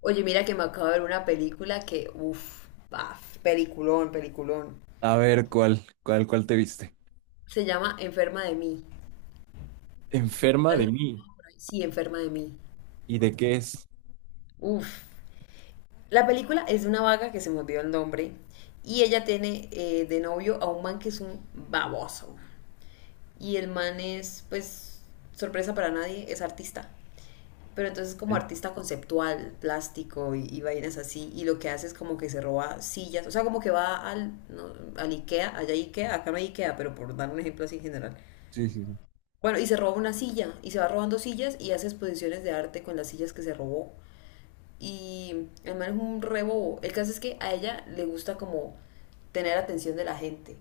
Oye, mira que me acabo de ver una película que, peliculón, peliculón. A ver, ¿cuál te viste? Se llama Enferma de mí. Enferma ¿La de por mí. ahí? Sí, Enferma de mí. ¿Y de qué es? Uf. La película es de una vaga que se me olvidó el nombre y ella tiene de novio a un man que es un baboso. Y el man es, pues, sorpresa para nadie, es artista, pero entonces como ¿Eh? artista conceptual, plástico y vainas así, y lo que hace es como que se roba sillas, o sea, como que va al, no, al Ikea, allá hay Ikea, acá no hay Ikea, pero por dar un ejemplo así en general. Sí, sí, sí. Bueno, y se roba una silla, y se va robando sillas y hace exposiciones de arte con las sillas que se robó. Y el man es un rebobo. El caso es que a ella le gusta como tener atención de la gente.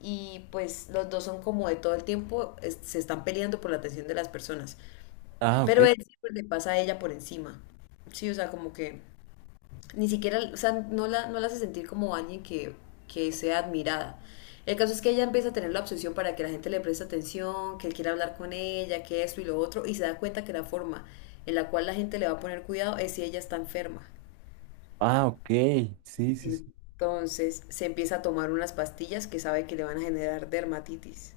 Y pues los dos son como de todo el tiempo, se están peleando por la atención de las personas. Ah, Pero ok. él siempre le pasa a ella por encima. Sí, o sea, como que ni siquiera, o sea, no la hace sentir como alguien que sea admirada. El caso es que ella empieza a tener la obsesión para que la gente le preste atención, que él quiera hablar con ella, que esto y lo otro, y se da cuenta que la forma en la cual la gente le va a poner cuidado es si ella está enferma. Ah, ok. Sí, sí, sí. Entonces se empieza a tomar unas pastillas que sabe que le van a generar dermatitis.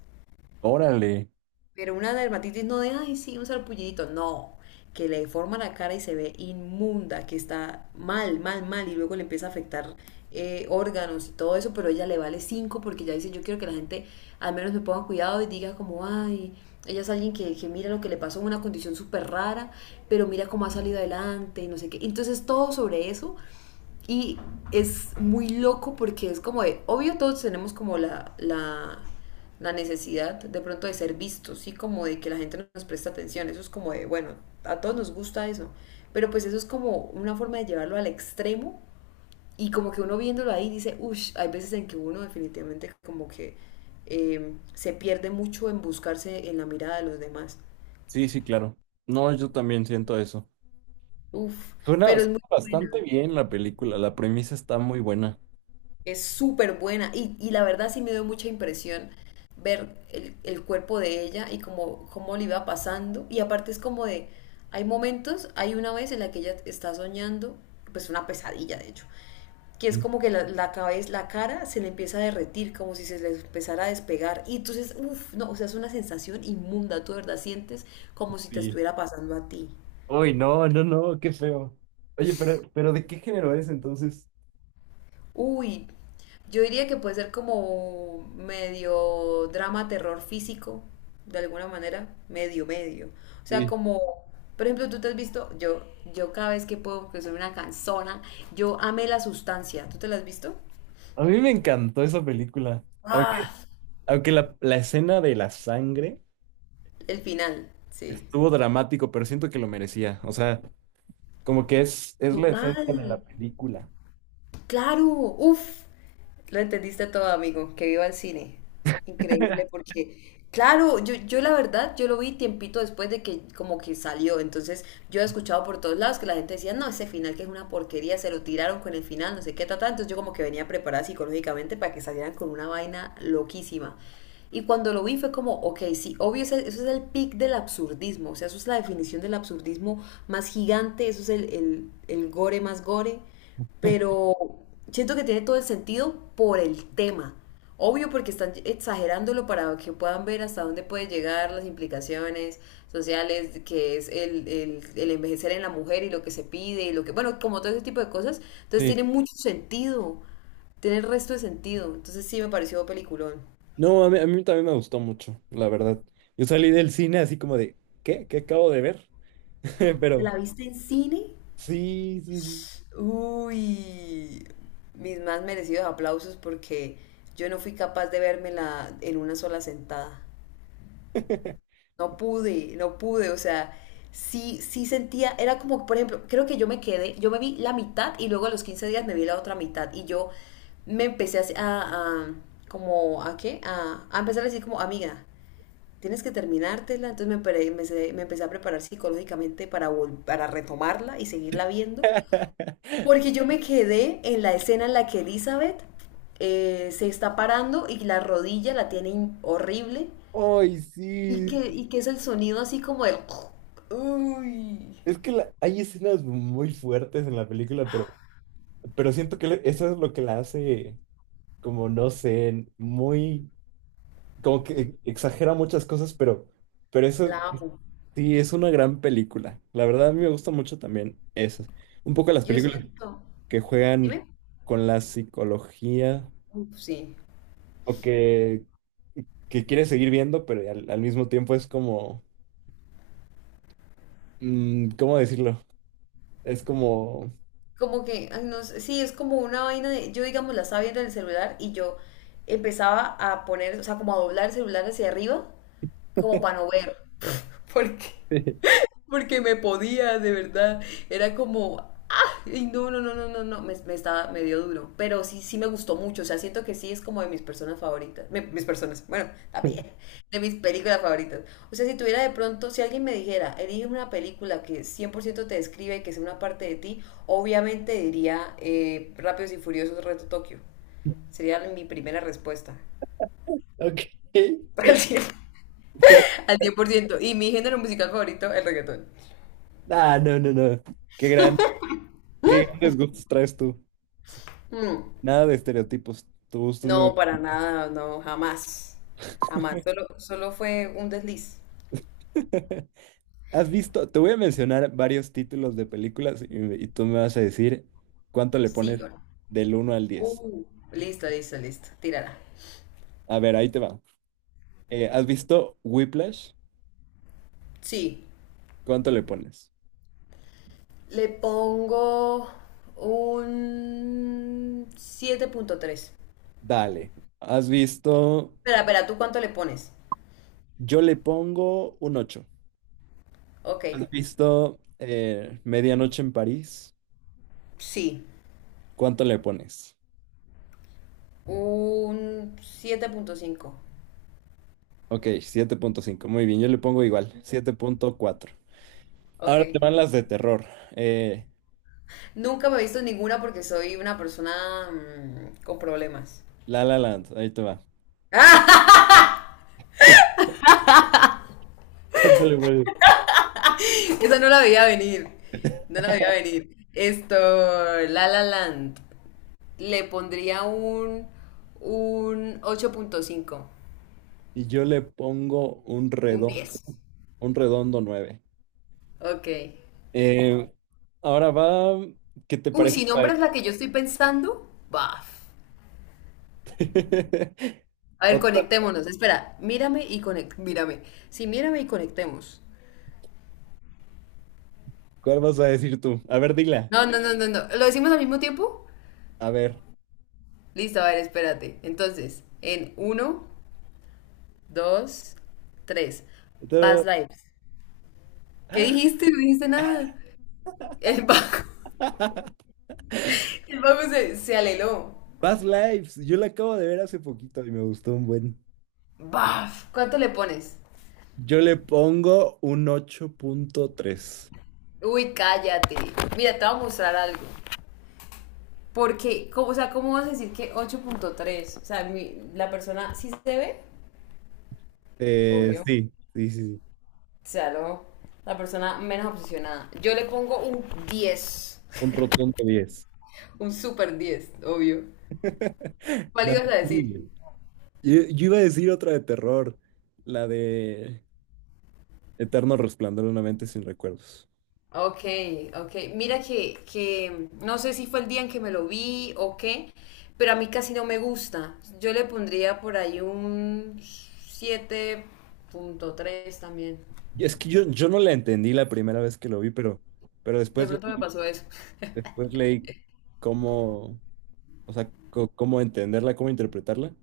Órale. Pero una dermatitis no de, ay, sí, un sarpullidito. No, que le deforma la cara y se ve inmunda, que está mal, mal, mal, y luego le empieza a afectar órganos y todo eso, pero ella le vale cinco porque ya dice, yo quiero que la gente al menos me ponga cuidado y diga como, ay, ella es alguien que mira lo que le pasó, una condición súper rara, pero mira cómo ha salido adelante y no sé qué. Entonces todo sobre eso y es muy loco porque es como de, obvio todos tenemos como la necesidad de pronto de ser vistos, sí, como de que la gente nos presta atención, eso es como de, bueno, a todos nos gusta eso, pero pues eso es como una forma de llevarlo al extremo y como que uno viéndolo ahí dice, hay veces en que uno definitivamente como que se pierde mucho en buscarse en la mirada de los demás, Sí, sí, claro. No, yo también siento eso. uff, Suena, pero es suena muy buena. bastante bien la película. La premisa está muy buena. Es súper buena y la verdad sí me dio mucha impresión ver el cuerpo de ella y cómo, cómo le iba pasando. Y aparte es como de, hay momentos, hay una vez en la que ella está soñando, pues una pesadilla de hecho, que es Sí. como que la cabeza, la cara se le empieza a derretir, como si se le empezara a despegar. Y entonces, no, o sea, es una sensación inmunda, tú de verdad sientes como si te Sí. estuviera pasando a ti. Uy, no, no, no, qué feo. Oye, pero ¿de qué género es entonces? Uy, yo diría que puede ser como medio drama, terror físico, de alguna manera, medio, medio. O sea, Sí. como, por ejemplo, tú te has visto, yo cada vez que puedo, que soy una canzona, yo amé La Sustancia. ¿Tú te la has visto? A mí me encantó esa película. Ah, Aunque, aunque la escena de la sangre el final, sí. estuvo dramático, pero siento que lo merecía. O sea. Como que es la esencia de Total. la película. Claro, lo entendiste todo, amigo, que viva el cine. Increíble porque, claro, yo la verdad, yo lo vi tiempito después de que como que salió, entonces yo he escuchado por todos lados que la gente decía, no, ese final que es una porquería, se lo tiraron con el final, no sé qué, tal, entonces yo como que venía preparada psicológicamente para que salieran con una vaina loquísima. Y cuando lo vi fue como, ok, sí, obvio, eso es el pic del absurdismo, o sea, eso es la definición del absurdismo más gigante, eso es el gore más gore, pero siento que tiene todo el sentido por el tema. Obvio porque están exagerándolo para que puedan ver hasta dónde pueden llegar las implicaciones sociales, que es el envejecer en la mujer y lo que se pide y lo que, bueno, como todo ese tipo de cosas. Entonces Sí. tiene mucho sentido, tiene el resto de sentido. Entonces sí me pareció peliculón. No, a mí también me gustó mucho, la verdad. Yo salí del cine así como de, ¿qué? ¿Qué acabo de ver? ¿Te Pero la viste en cine? sí, sí, sí. Uy, mis más merecidos aplausos porque yo no fui capaz de vérmela en una sola sentada. No pude, no pude, o sea, sí sentía, era como, por ejemplo, creo que yo me quedé, yo me vi la mitad y luego a los 15 días me vi la otra mitad y yo me empecé como, ¿a qué? A empezar a decir como, amiga, tienes que terminártela, entonces me empecé a preparar psicológicamente para, para retomarla y seguirla viendo, porque yo me quedé en la escena en la que Elizabeth se está parando y la rodilla la tiene horrible. Ay, sí. Y qué es el sonido así como el... Uy, Es que hay escenas muy fuertes en la película, pero siento que eso es lo que la hace, como no sé, muy, como que exagera muchas cosas, pero la eso. amo. Sí, es una gran película. La verdad, a mí me gusta mucho también esas. Un poco las Yo películas siento... que juegan Dime. con la psicología Uf, sí. o que quieres seguir viendo, pero al mismo tiempo es como, ¿cómo decirlo? Es como... Como que, ay, no sé, sí, es como una vaina de... Yo, digamos, la estaba viendo en el celular y yo empezaba a poner, o sea, como a doblar el celular hacia arriba, como para no ver. Porque porque me podía, de verdad. Era como, ah, y no, no, no, no, no, no, me estaba medio duro. Pero sí, sí me gustó mucho. O sea, siento que sí es como de mis personas favoritas. Mis personas, bueno, también, de mis películas favoritas. O sea, si tuviera de pronto, si alguien me dijera, elige una película que 100% te describe, que sea una parte de ti, obviamente diría Rápidos y Furiosos Reto Tokio. Sería mi primera respuesta. Ok. Al 100%. Al cien por ciento. Y mi género musical favorito, el reggaetón. Ah, no, no, no. Qué gran, qué grandes gustos traes tú. Mm. Nada de estereotipos. Tu gusto es No, muy... para nada, no, jamás. Jamás. Solo, solo fue un desliz. ¿Has visto? Te voy a mencionar varios títulos de películas y tú me vas a decir cuánto le Sí pones o no. del uno al 10. Uh, listo, listo, listo. Tírala. A ver, ahí te va. ¿Has visto Whiplash? Sí. ¿Cuánto le pones? Le pongo un siete punto tres. Dale. ¿Has visto? Espera, espera, ¿tú cuánto le pones? Yo le pongo un 8. Ok. ¿Has visto Medianoche en París? Sí. ¿Cuánto le pones? Un siete punto cinco. Ok, 7.5, muy bien, yo le pongo igual, 7.4. Ok. Ahora te van las de terror. Eh, Nunca me he visto ninguna porque soy una persona mm, con problemas. La La Land, ahí te va. ¿Cuánto le pones? Esa no la veía venir. No la veía venir. Esto, La La Land. Le pondría un ocho punto cinco. Y yo le pongo un Un redondo, 10. un redondo nueve. Ok. Eh, ahora va, ¿qué te Uy, si parece? ¿Para nombras este? la que yo estoy pensando, baf. A ver, Otra, conectémonos. Espera, mírame y conect. Mírame. Sí, mírame y conectemos. ¿cuál vas a decir tú? A ver, dila. No, no, no, no, no. ¿Lo decimos al mismo tiempo? A ver. Listo, a ver, espérate. Entonces, en uno, 2, 3. Otra- Past Lives. ¿Qué dijiste? No dijiste nada. El Baco, el Baco se aleló. Past Lives, yo la acabo de ver hace poquito y me gustó un buen. Baf. ¿Cuánto le pones? Yo le pongo un 8.3. Uy, cállate. Mira, te voy a mostrar algo. Porque, como, o sea, ¿cómo vas a decir que ocho punto tres? O sea, la persona sí se ve, obvio. O sí, sí, sí, sí. sea, la persona menos obsesionada. Yo le pongo un diez. Un rotundo 10. Un super 10, obvio. ¿Cuál No, ibas a muy decir? bien. Yo iba a decir otra de terror, la de... Eterno resplandor de una mente sin recuerdos. Ok, ok. Mira que no sé si fue el día en que me lo vi o qué, pero a mí casi no me gusta. Yo le pondría por ahí un siete punto tres también. Y es que yo no la entendí la primera vez que lo vi, pero De después pronto me leí, pasó eso. después leí cómo, o sea, cómo entenderla, cómo interpretarla,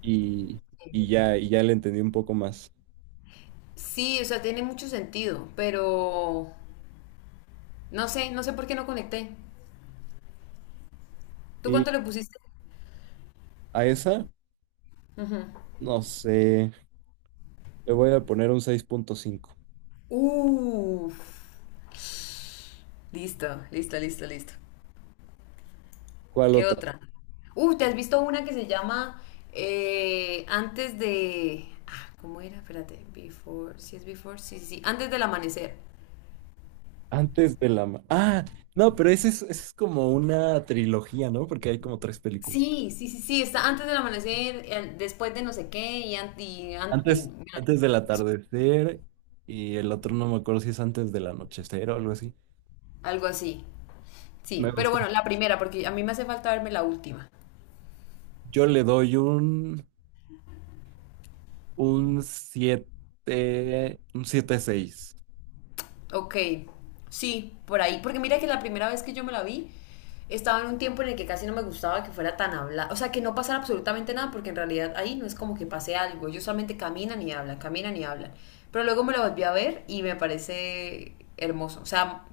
y, y ya la entendí un poco más. Sí, o sea, tiene mucho sentido, pero no sé, no sé por qué no conecté. ¿Tú Y cuánto le pusiste? a esa, Ujú. no sé, le voy a poner un 6.5. Uf, listo, listo, listo, listo. ¿Cuál ¿Qué otra? otra? ¿Te has visto una que se llama Antes de... Ah, ¿cómo era? Espérate, Before, ¿sí es Before? Sí, sí, sí, Antes del amanecer. Antes de la... Ah, no, pero esa es como una trilogía, ¿no? Porque hay como tres películas. Sí, sí, sí, sí, está Antes del amanecer, después de no sé qué Antes del atardecer y el otro no me acuerdo si es antes del anochecer o algo así. algo así. Me Sí, pero gusta. bueno, la primera, porque a mí me hace falta verme la última. Yo le doy un siete seis. Ok, sí, por ahí. Porque mira que la primera vez que yo me la vi, estaba en un tiempo en el que casi no me gustaba que fuera tan hablada. O sea, que no pasara absolutamente nada, porque en realidad ahí no es como que pase algo. Ellos solamente caminan y hablan, caminan y hablan. Pero luego me la volví a ver y me parece hermoso. O sea,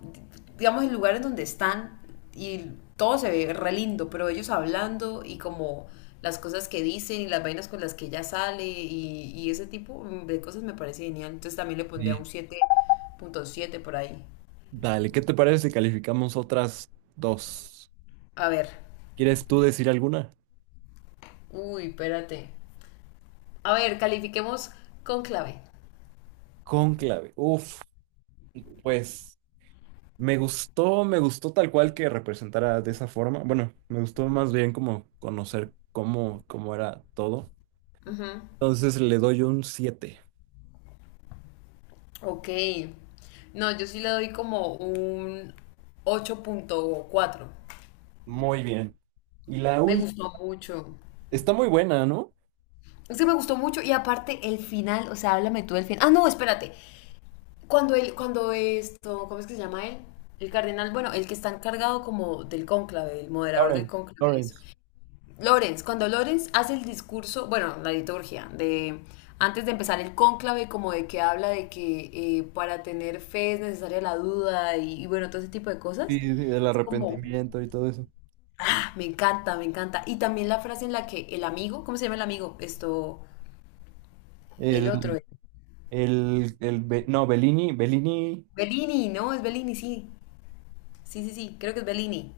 digamos, el lugar en donde están y todo se ve re lindo, pero ellos hablando y como las cosas que dicen y las vainas con las que ella sale y ese tipo de cosas me parece genial. Entonces también le pondría Sí. un siete punto siete por ahí. Dale, ¿qué te parece si calificamos otras dos? A ver, ¿Quieres tú decir alguna? uy, espérate. A ver, califiquemos con clave. Cónclave. Uf, pues me gustó tal cual que representara de esa forma. Bueno, me gustó más bien como conocer cómo, cómo era todo. Ujú. Entonces le doy un siete. Ok. No, yo sí le doy como un ocho punto cuatro. Muy bien. Y la Me última. gustó mucho. Está muy buena, ¿no? Es que me gustó mucho y aparte el final, o sea, háblame tú del final. Ah, no, espérate. Cuando él, cuando esto, ¿cómo es que se llama él? El cardenal, bueno, el que está encargado como del cónclave, el moderador del Lawrence, cónclave y eso. Lawrence. Lorenz, cuando Lorenz hace el discurso, bueno, la liturgia, de antes de empezar el cónclave, como de que habla de que para tener fe es necesaria la duda y bueno, todo ese tipo de Sí, cosas. sí, el Es como, arrepentimiento y todo eso. ah, me encanta, me encanta. Y también la frase en la que el amigo, ¿cómo se llama el amigo? Esto, el El, otro, el, no, Bellini, Bellini. Bellini, ¿no? Es Bellini, sí. Sí, sí, sí, creo que es Bellini.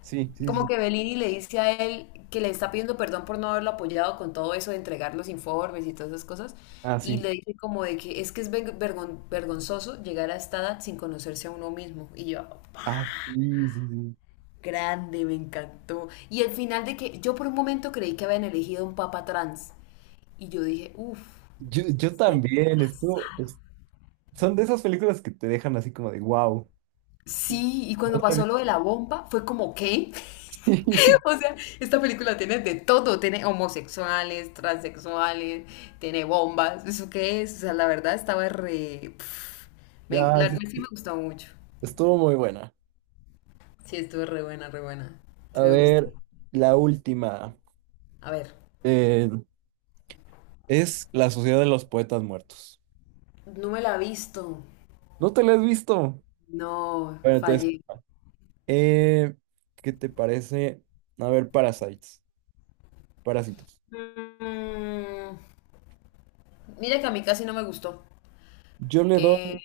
Sí, sí, Como sí. que Bellini le dice a él que le está pidiendo perdón por no haberlo apoyado con todo eso de entregar los informes y todas esas cosas. Ah, Y sí. le dice como de que es vergonzoso llegar a esta edad sin conocerse a uno mismo. Y yo, "Pa, Ah, sí, sí, sí. grande, me encantó. Y el final de que yo por un momento creí que habían elegido un papa trans. Y yo dije, Yo también, esto, son de esas películas que te dejan así como de wow. sí. Y No cuando sabía. pasó lo de la bomba, fue como, ¿qué? O sea, esta película tiene de todo, tiene homosexuales, transexuales, tiene bombas, ¿eso qué es? O sea, la verdad estaba re... pf, Ah, sí, sí me gustó mucho. estuvo muy buena. Sí, estuvo re buena, re buena. A Sí me gustó. ver, la última. A ver. Eh, es La Sociedad de los Poetas Muertos. No me la he visto. ¿No te la has visto? No, Bueno, entonces, fallé. eh, ¿qué te parece? A ver, Parasites. Parásitos. Mm, mira que a mí casi no me gustó. Yo le Eh, doy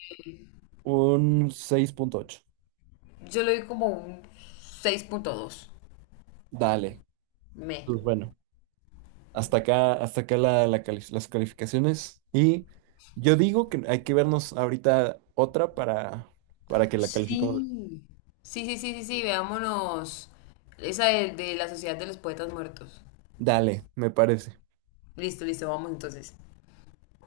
un 6.8. yo le doy como un seis punto dos. Dale. Me. Pues bueno, hasta acá las calificaciones. Y yo digo que hay que vernos ahorita otra para, que la califiquemos. Sí. Sí, sí, sí, sí, sí, veámonos. Esa de la Sociedad de los Poetas Muertos. Dale, me parece. Listo, listo, vamos entonces.